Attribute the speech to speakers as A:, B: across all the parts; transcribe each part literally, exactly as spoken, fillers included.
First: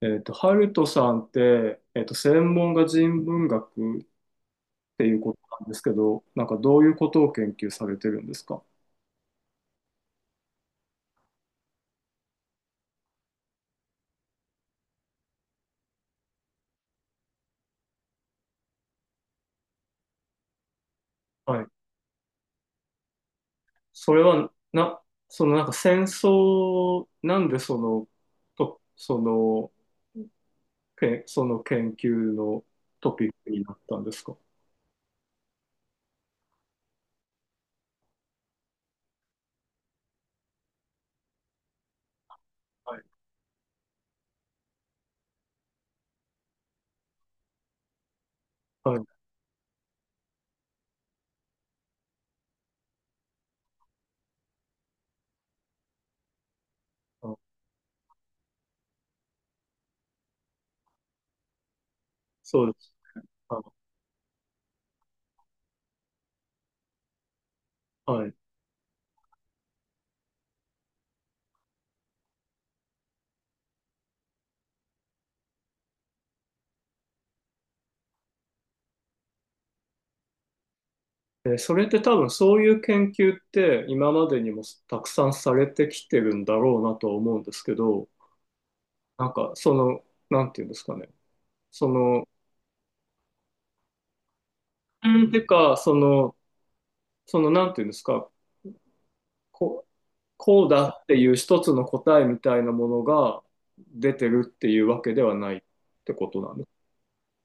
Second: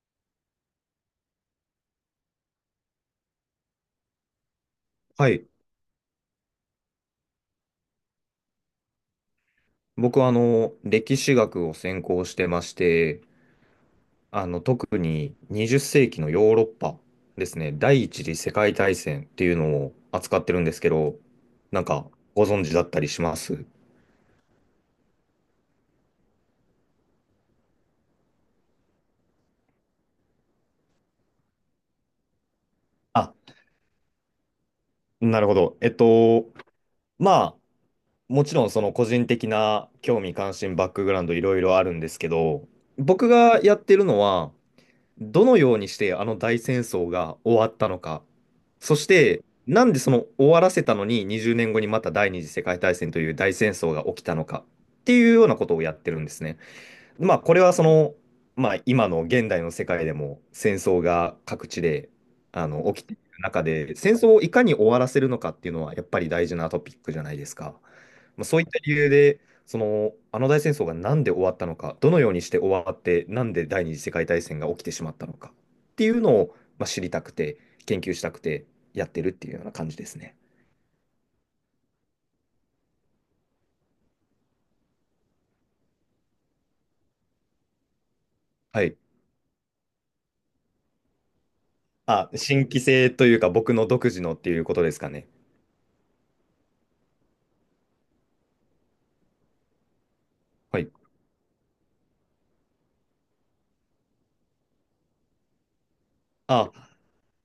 A: えっと、ハルトさんって、えっと、専門が人文学っていう
B: は
A: こと
B: い。
A: なんですけど、なんかどういうことを研究されてるんですか？
B: 僕はあの、歴史学を専攻してまして、あの、特ににじっせいき世紀のヨーロッパですね、第一次世界大戦っていうのを扱ってるんですけど、
A: はい。
B: なんかご存知だったりします？
A: それは、な、そのなんか戦争、なんでその、と、その、け、その研究のトピッ
B: あ、
A: クになったんですか？
B: なるほど。えっと、まあ、もちろんその個人的な興味関心、バックグラウンドいろいろあるんですけど、
A: はい。
B: 僕がやってるのは、どのようにしてあの大戦争が終わったのか、
A: は
B: そ
A: い。
B: してなんでその終わらせたのににじゅうねんごにまた第二次世界大戦という大戦争が起きたのかっていうようなことをやってるんですね。
A: あ、
B: まあ、これはその、まあ、今の現代の世界でも戦争が各地で
A: そ
B: あ
A: うで
B: の
A: す。
B: 起きている
A: あ、
B: 中で、戦争をいかに終わらせるのかっていうのはやっぱり大事なトピックじゃないですか。
A: はい。
B: まあ、そういった理由で、その、あの大戦争がなんで終わったのか、どのようにして終わって、なんで第二次世界大戦が起きてしまったのかっていうのを、まあ、知りたくて、研究したくてやってるっていうような感じですね。
A: えそれって多分そういう研究って今までにもたくさんされてきてるんだろうなとは思うんですけど、
B: はい。
A: なんか、その、なんていうんですかね。その、
B: あ、新規性というか、僕の独自のっていうことですか
A: う
B: ね。
A: んてか、その、その、なんていうんですか、こう、こう
B: は
A: だ
B: い。
A: っていう一つの答えみたいなものが出てるっていうわけではないってことなんです
B: あ、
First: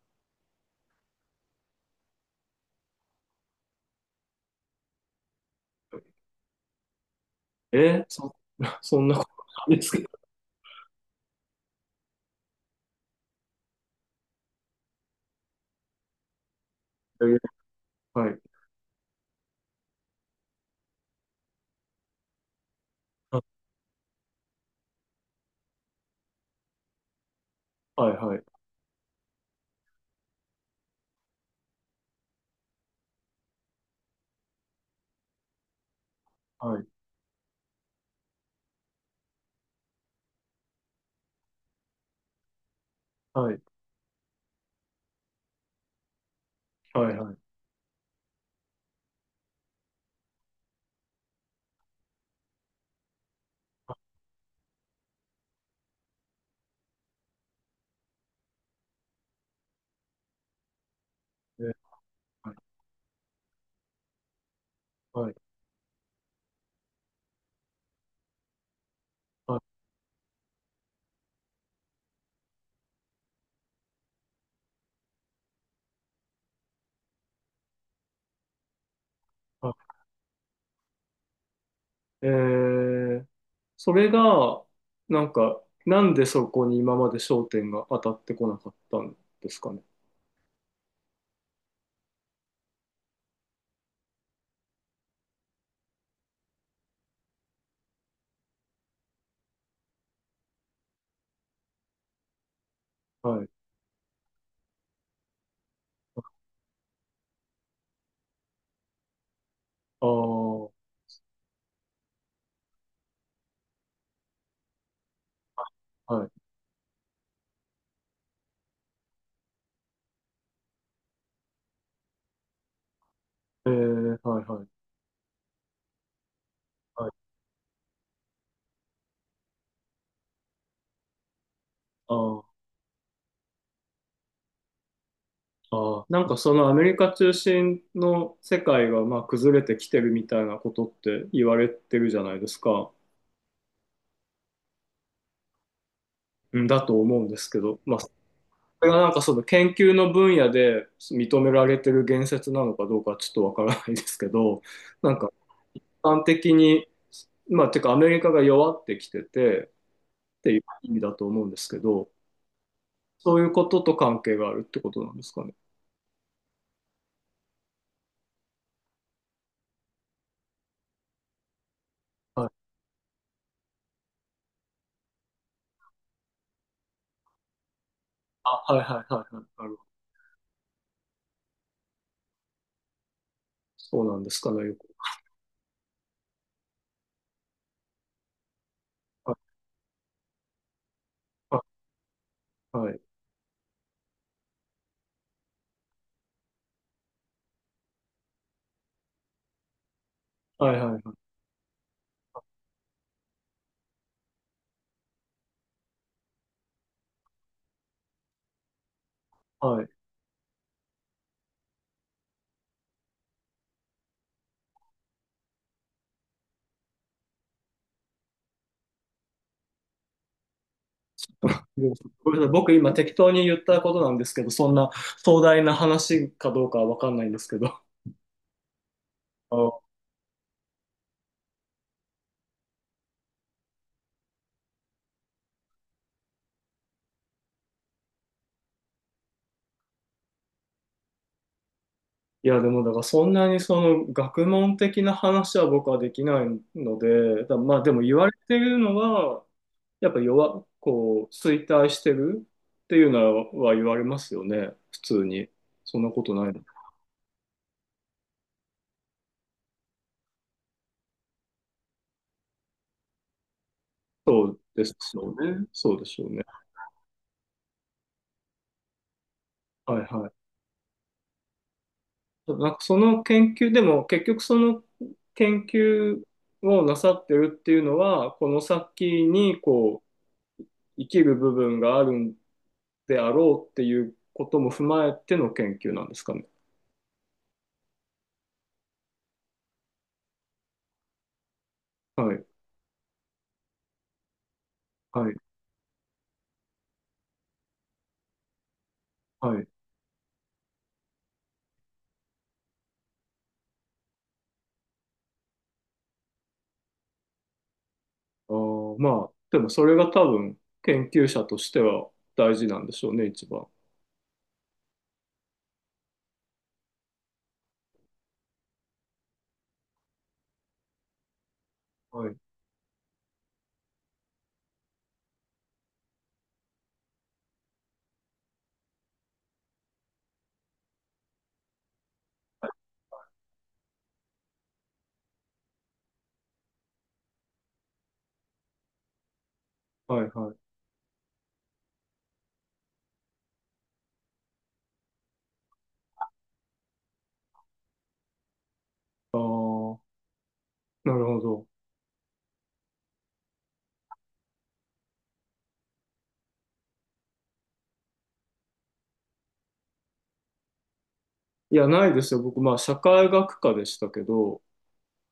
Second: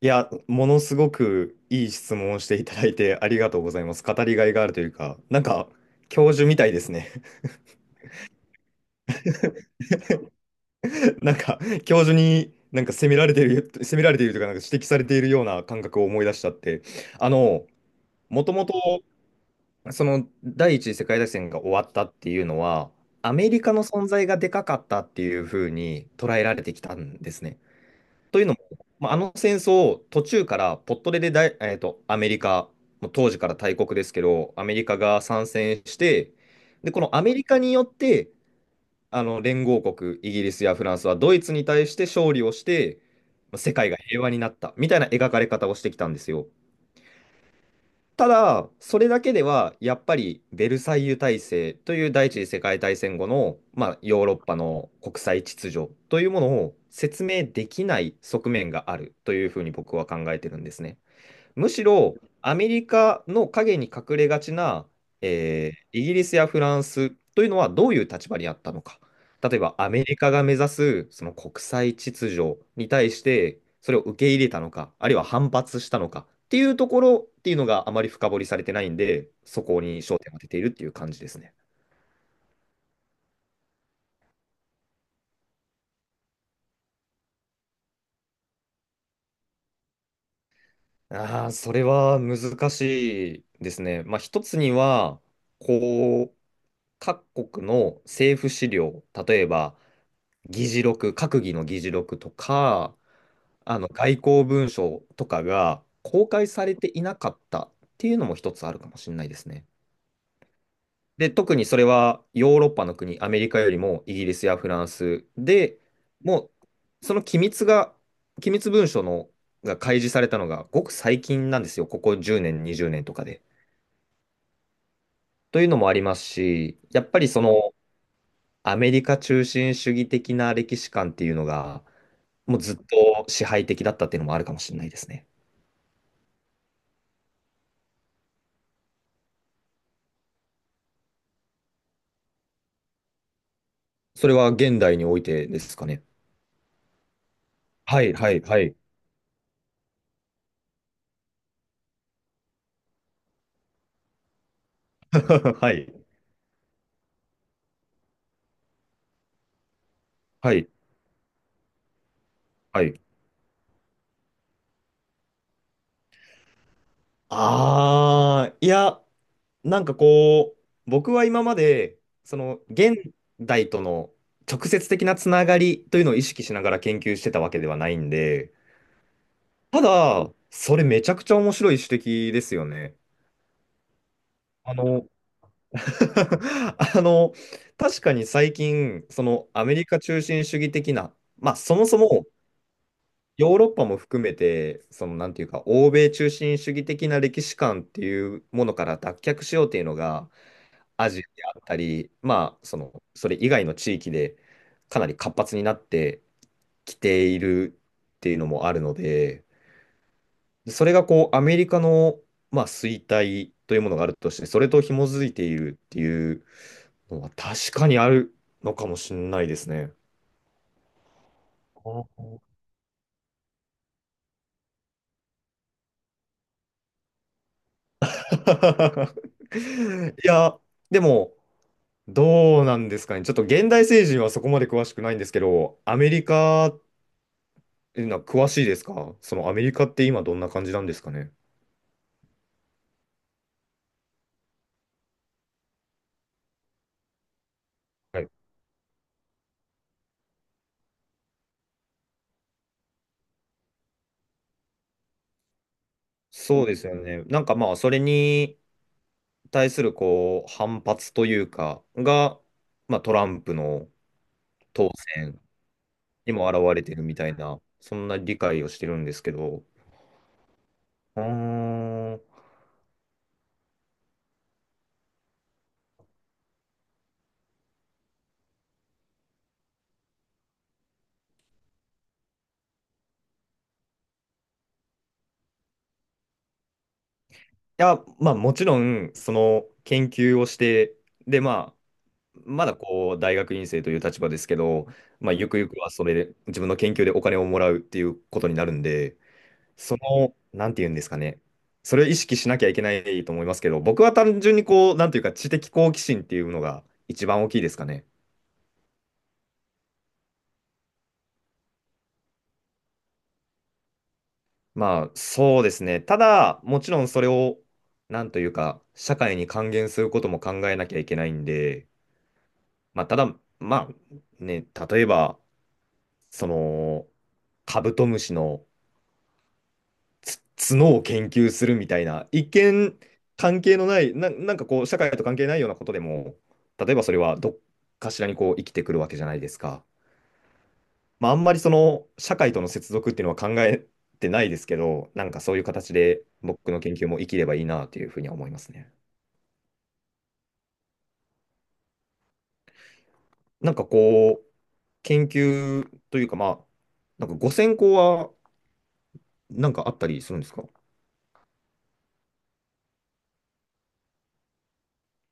B: いや、ものすごくいい質問をしていただいて ありがとうございます。語りがいがあるというか、なんか、
A: よ。
B: 教授みたいですね。
A: えーそ、そんなことないですけど。
B: なんか、教授になんか責められてる、責められているというか、なんか指摘されているような感覚を思い出しちゃって。
A: え
B: あ
A: ー
B: の、
A: はい。
B: もともと、その、第一次世界大戦が終わったっていうのは、アメ
A: あ、
B: リカの存在がでかかったっていうふうに捉えられてきたんですね。
A: はいは
B: と
A: い。
B: いうのも、まあ、あの戦争を途中からポットレでだい、えーと、アメリカ、もう当時から大国ですけど、アメリカが参戦して、
A: はい。
B: で、このアメリカによって、あの連合国、イギリスやフランスはドイツに対して勝利をして、
A: は
B: まあ
A: い。
B: 世界が平和になったみたいな描かれ方をしてきたんですよ。
A: はい。はい。
B: ただ、それだけでは、やっぱりベルサイユ体制という第一次世界大戦後の、まあ、ヨーロッパの国際秩序というものを説明できない側面があるというふうに僕は考えてるんですね。
A: え
B: む
A: ー
B: しろ
A: は
B: アメ
A: い。
B: リカの陰に隠れがちな、
A: は
B: えーイギリスやフランスというのはどういう立場にあったのか。例えば
A: い。
B: アメリカが目指すその国際秩序に対してそれを受け入れたのか、あるいは反発したのかっていうところっていうのがあまり深掘りされてないんで、そ
A: は
B: こに焦点を当てているっていう感じですね。
A: い。えーそれが、なんか、なんでそこに今まで焦点が当たってこなかったんですかね。
B: ああ、それは難しいですね。まあ、一つには、こう、各国の政府資料、例えば、議事録、閣議の議事録とか、
A: はい。
B: あの外交文書とかが公開されていなかったっていうのも一つあるかもしれないですね。
A: ああ、
B: で、特にそれはヨーロッパの国、アメリカよりもイギリスやフランスで、
A: はい。
B: もうその機密が、機密文書のが開示されたのがごく最近なんですよ、ここじゅうねん、にじゅうねんとかで。
A: えー、はい、はい。
B: というのもありますし、やっ
A: は
B: ぱり
A: い。
B: そのアメリカ中心主義的な歴史観っていうのが、
A: あ
B: も
A: あ、
B: うずっと支配的だったっていうのもあるかもしれないですね。
A: ああ。なんかそのアメリカ中心の世界がまあ崩れてきてるみたいなことって言われてるじゃないですか。
B: それは現代においてですかね。
A: うん、だと思うんですけど、まあ、
B: は
A: そ
B: い、はい、はい。
A: れがなんかその研究の分野で認められてる言説なのかどうかちょっとわからないですけど、なんか
B: はい、
A: 一般的に、まあ、てかアメリカが弱ってきててって
B: は
A: いう
B: い、
A: 意味だと思うんですけど、
B: はい。
A: そういうことと関係があるってことなんですかね。
B: ああ、いや、なんかこう、僕は今まで、その現代との直接的なつながりというのを意識しながら研究してたわけではないん
A: あ、
B: で、
A: はいはいはいはい。なるほ
B: た
A: ど。
B: だ、それめちゃくちゃ面白い指摘ですよね。
A: そうなんですかね、
B: あ
A: よく。
B: の、あの、確かに最近、そ
A: は
B: のアメリカ中心主義的な、まあそもそも
A: い
B: ヨーロッパも含めて、そのなんていうか、欧米中心主義的な歴史観っていうものから脱却しようっていうのが、
A: はいはいは
B: アジ
A: い
B: アであったり、まあ、その、それ以外の地域でかなり活発になってきているっていうのもあるので、
A: はいはい。
B: それがこう、アメリカの、まあ、衰退というものがあるとして、それと紐づいているっていうのは確かにあるのかもしれないですね。
A: でもごめんなさい。僕今適当に言ったことなんですけど、そんな壮大な話かどうかはわかんないんですけど。あ、
B: いや、でも、どうなんですかね。ちょっと現代政治はそこまで詳しくないんですけど、アメリカっていうのは詳しいですか？そのアメリカって今どんな感じなんですかね。
A: いや、でもだからそんなにその学問的な話は僕はできないので、だまあでも言
B: は
A: わ
B: い、
A: れてるのは、やっぱ弱、こう、衰退してるっていうのは言われますよね、普通に。そんなことないの。
B: そうですよね。なんかまあ、それに対するこう反発というか、が、まあ、トランプの
A: そうで
B: 当
A: すよ
B: 選
A: ね。そうでしょう
B: に
A: ね。
B: も表れてるみたいな、そんな理解をしてるんですけど、
A: はいはい。
B: うーん。い
A: なんかその研究でも結局その研究をなさってるっていうのはこの先にこう生きる部分があるんであろうっていうことも踏まえての研究なんですかね。
B: や、まあ、もちろん、その研究をして、で、ま
A: は
B: あ、
A: い
B: まだこう、大学院生という立場ですけど、
A: は
B: まあ、
A: い
B: ゆくゆくはそれで、自分の研究でお金をもらうっていうことになるんで、
A: はい。
B: その、なんて言うんですかね。それを意識しなきゃいけないと思いますけど、僕は単純にこう、なんていうか、知的好奇心っていうのが一番大きいですかね。
A: あー、まあでもそれが多分研究者としては大事なんでしょうね、一番。
B: まあ、そうですね。ただ、もちろんそれを、なんというか、社会に還元することも考えなきゃいけないんで、
A: はい
B: まあ、ただ、まあ、ね、例えば、その、カブトムシのつ角を研究するみたいな、一見関係のない、な、なんかこう、社会と関係ないようなことでも、例えばそれはどっかしらにこう生きてくるわけじゃないですか。
A: はいはい。
B: まあ、あんまりその社会との接続っていうのは考えてないですけど、なんかそういう形で僕の研究も生きればいいなというふうには思いますね。
A: ああ、なるほど。
B: なんかこう、研究というか、まあ、なんかごゼロ ゼロはなんかあったりするんですか？
A: いや、ないですよ。僕まあ社会学科でしたけど。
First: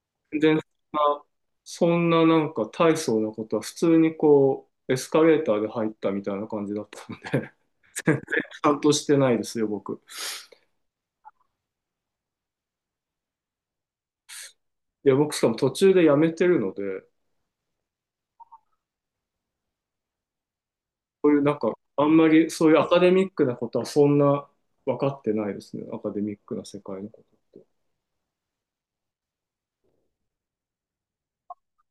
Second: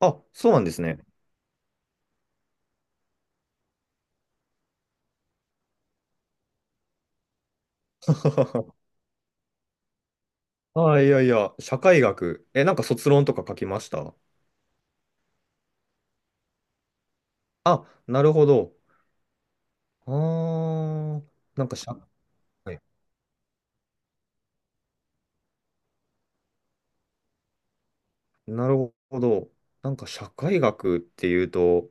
B: あ、
A: 全
B: そう
A: 然
B: なんですね。
A: そんな、そんななんか大層なことは普通にこう、エスカレーターで入ったみたいな感じだったので、ちゃ んとしてないですよ、僕。
B: あ、いやいや、社会学。え、なんか卒論とか書きました？
A: いや、僕しかも途中で辞めてるので、
B: あ、なるほど。ああ、
A: こういうなん
B: なん
A: か、
B: か社
A: あんまりそういう
B: 会、
A: アカデミックなことはそんな分かってないですね、アカデミックな世界のことって。
B: なるほど。なんか社会学っていうと、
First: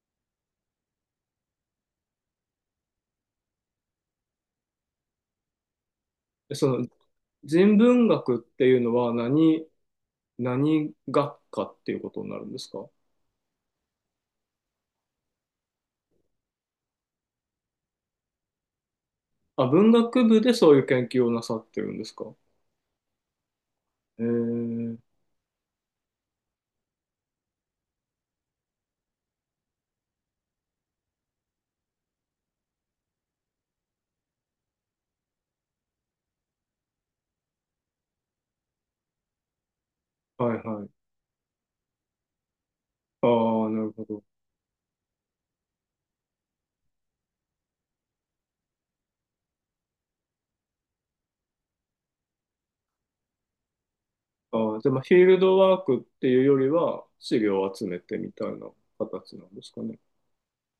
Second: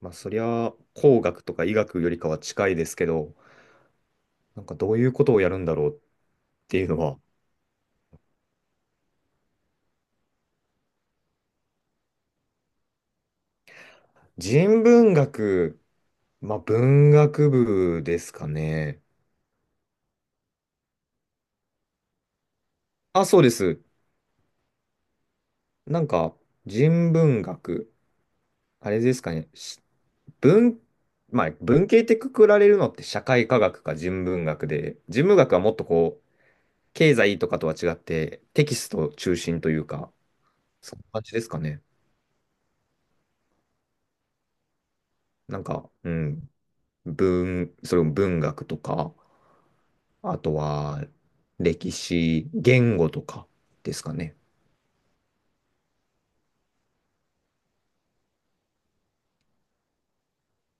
B: まあそりゃ工学とか医学よりかは近いですけど、なんかどういうことをやるんだろうっ
A: でそ
B: てい
A: の
B: うのは、
A: 人文学っていうのは何、何学科っていうことになるんですか？
B: 人文学、まあ文学部ですかね。
A: あ、文学部でそういう研究をなさってるんですか？
B: あ、そうです。
A: えー、
B: なんか人文学、あれですかね。し文、まあ文系ってくくられるのって社会科学か人文学で、人文学はもっとこう、経済とかとは違って、テキスト中心というか、
A: はいはい。
B: そんな感じですかね。
A: ああ、なるほど。
B: なんか、うん、文、それも文学とか、あとは歴史、言語とかですかね。
A: ああ、じゃあ、まあ、フィールドワークっていうよりは、資料を集めてみたいな形なんですかね。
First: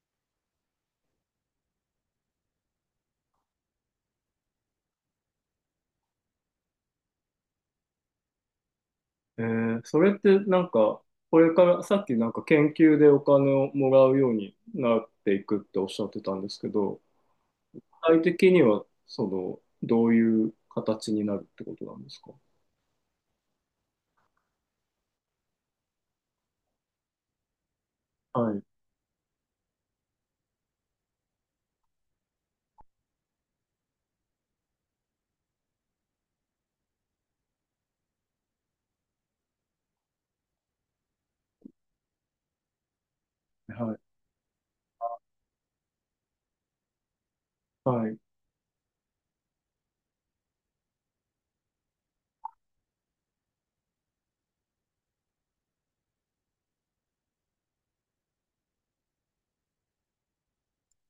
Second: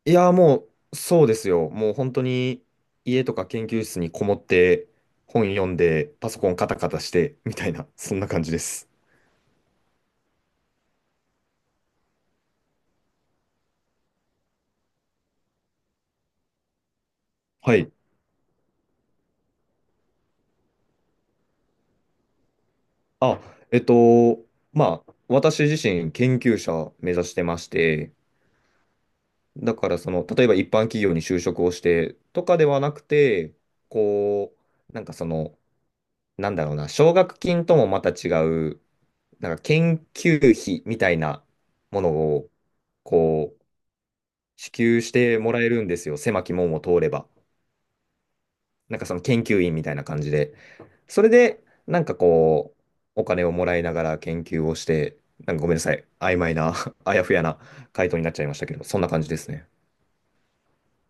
B: いやー、もう、そうですよ。もう本当に家とか研究室にこもって、本読んで、パソコンカタカタして、みたいな、そんな感じです。
A: えー、それってなんか、これからさっきなんか研究でお金をもらうようになっていくっておっしゃってたんですけど、
B: はい。
A: 具体的には、その、どういう形になるってことなんですか？
B: あ、えっと、まあ、私自身研究者目指してまして、
A: はい、
B: だからその、例えば一般企業に就職をしてとかではなくて、こう、なんかその、なんだろうな、奨学金ともまた違う、なんか研究費みたいなものを、こう、
A: はい、
B: 支給してもらえるんですよ。狭き門を通れば。
A: はい。
B: なんかその研究員みたいな感じで。それで、なんかこう、お金をもらいながら研究をして、なんかごめんなさい。曖昧な、あやふやな回答になっちゃいましたけど、そんな感じですね。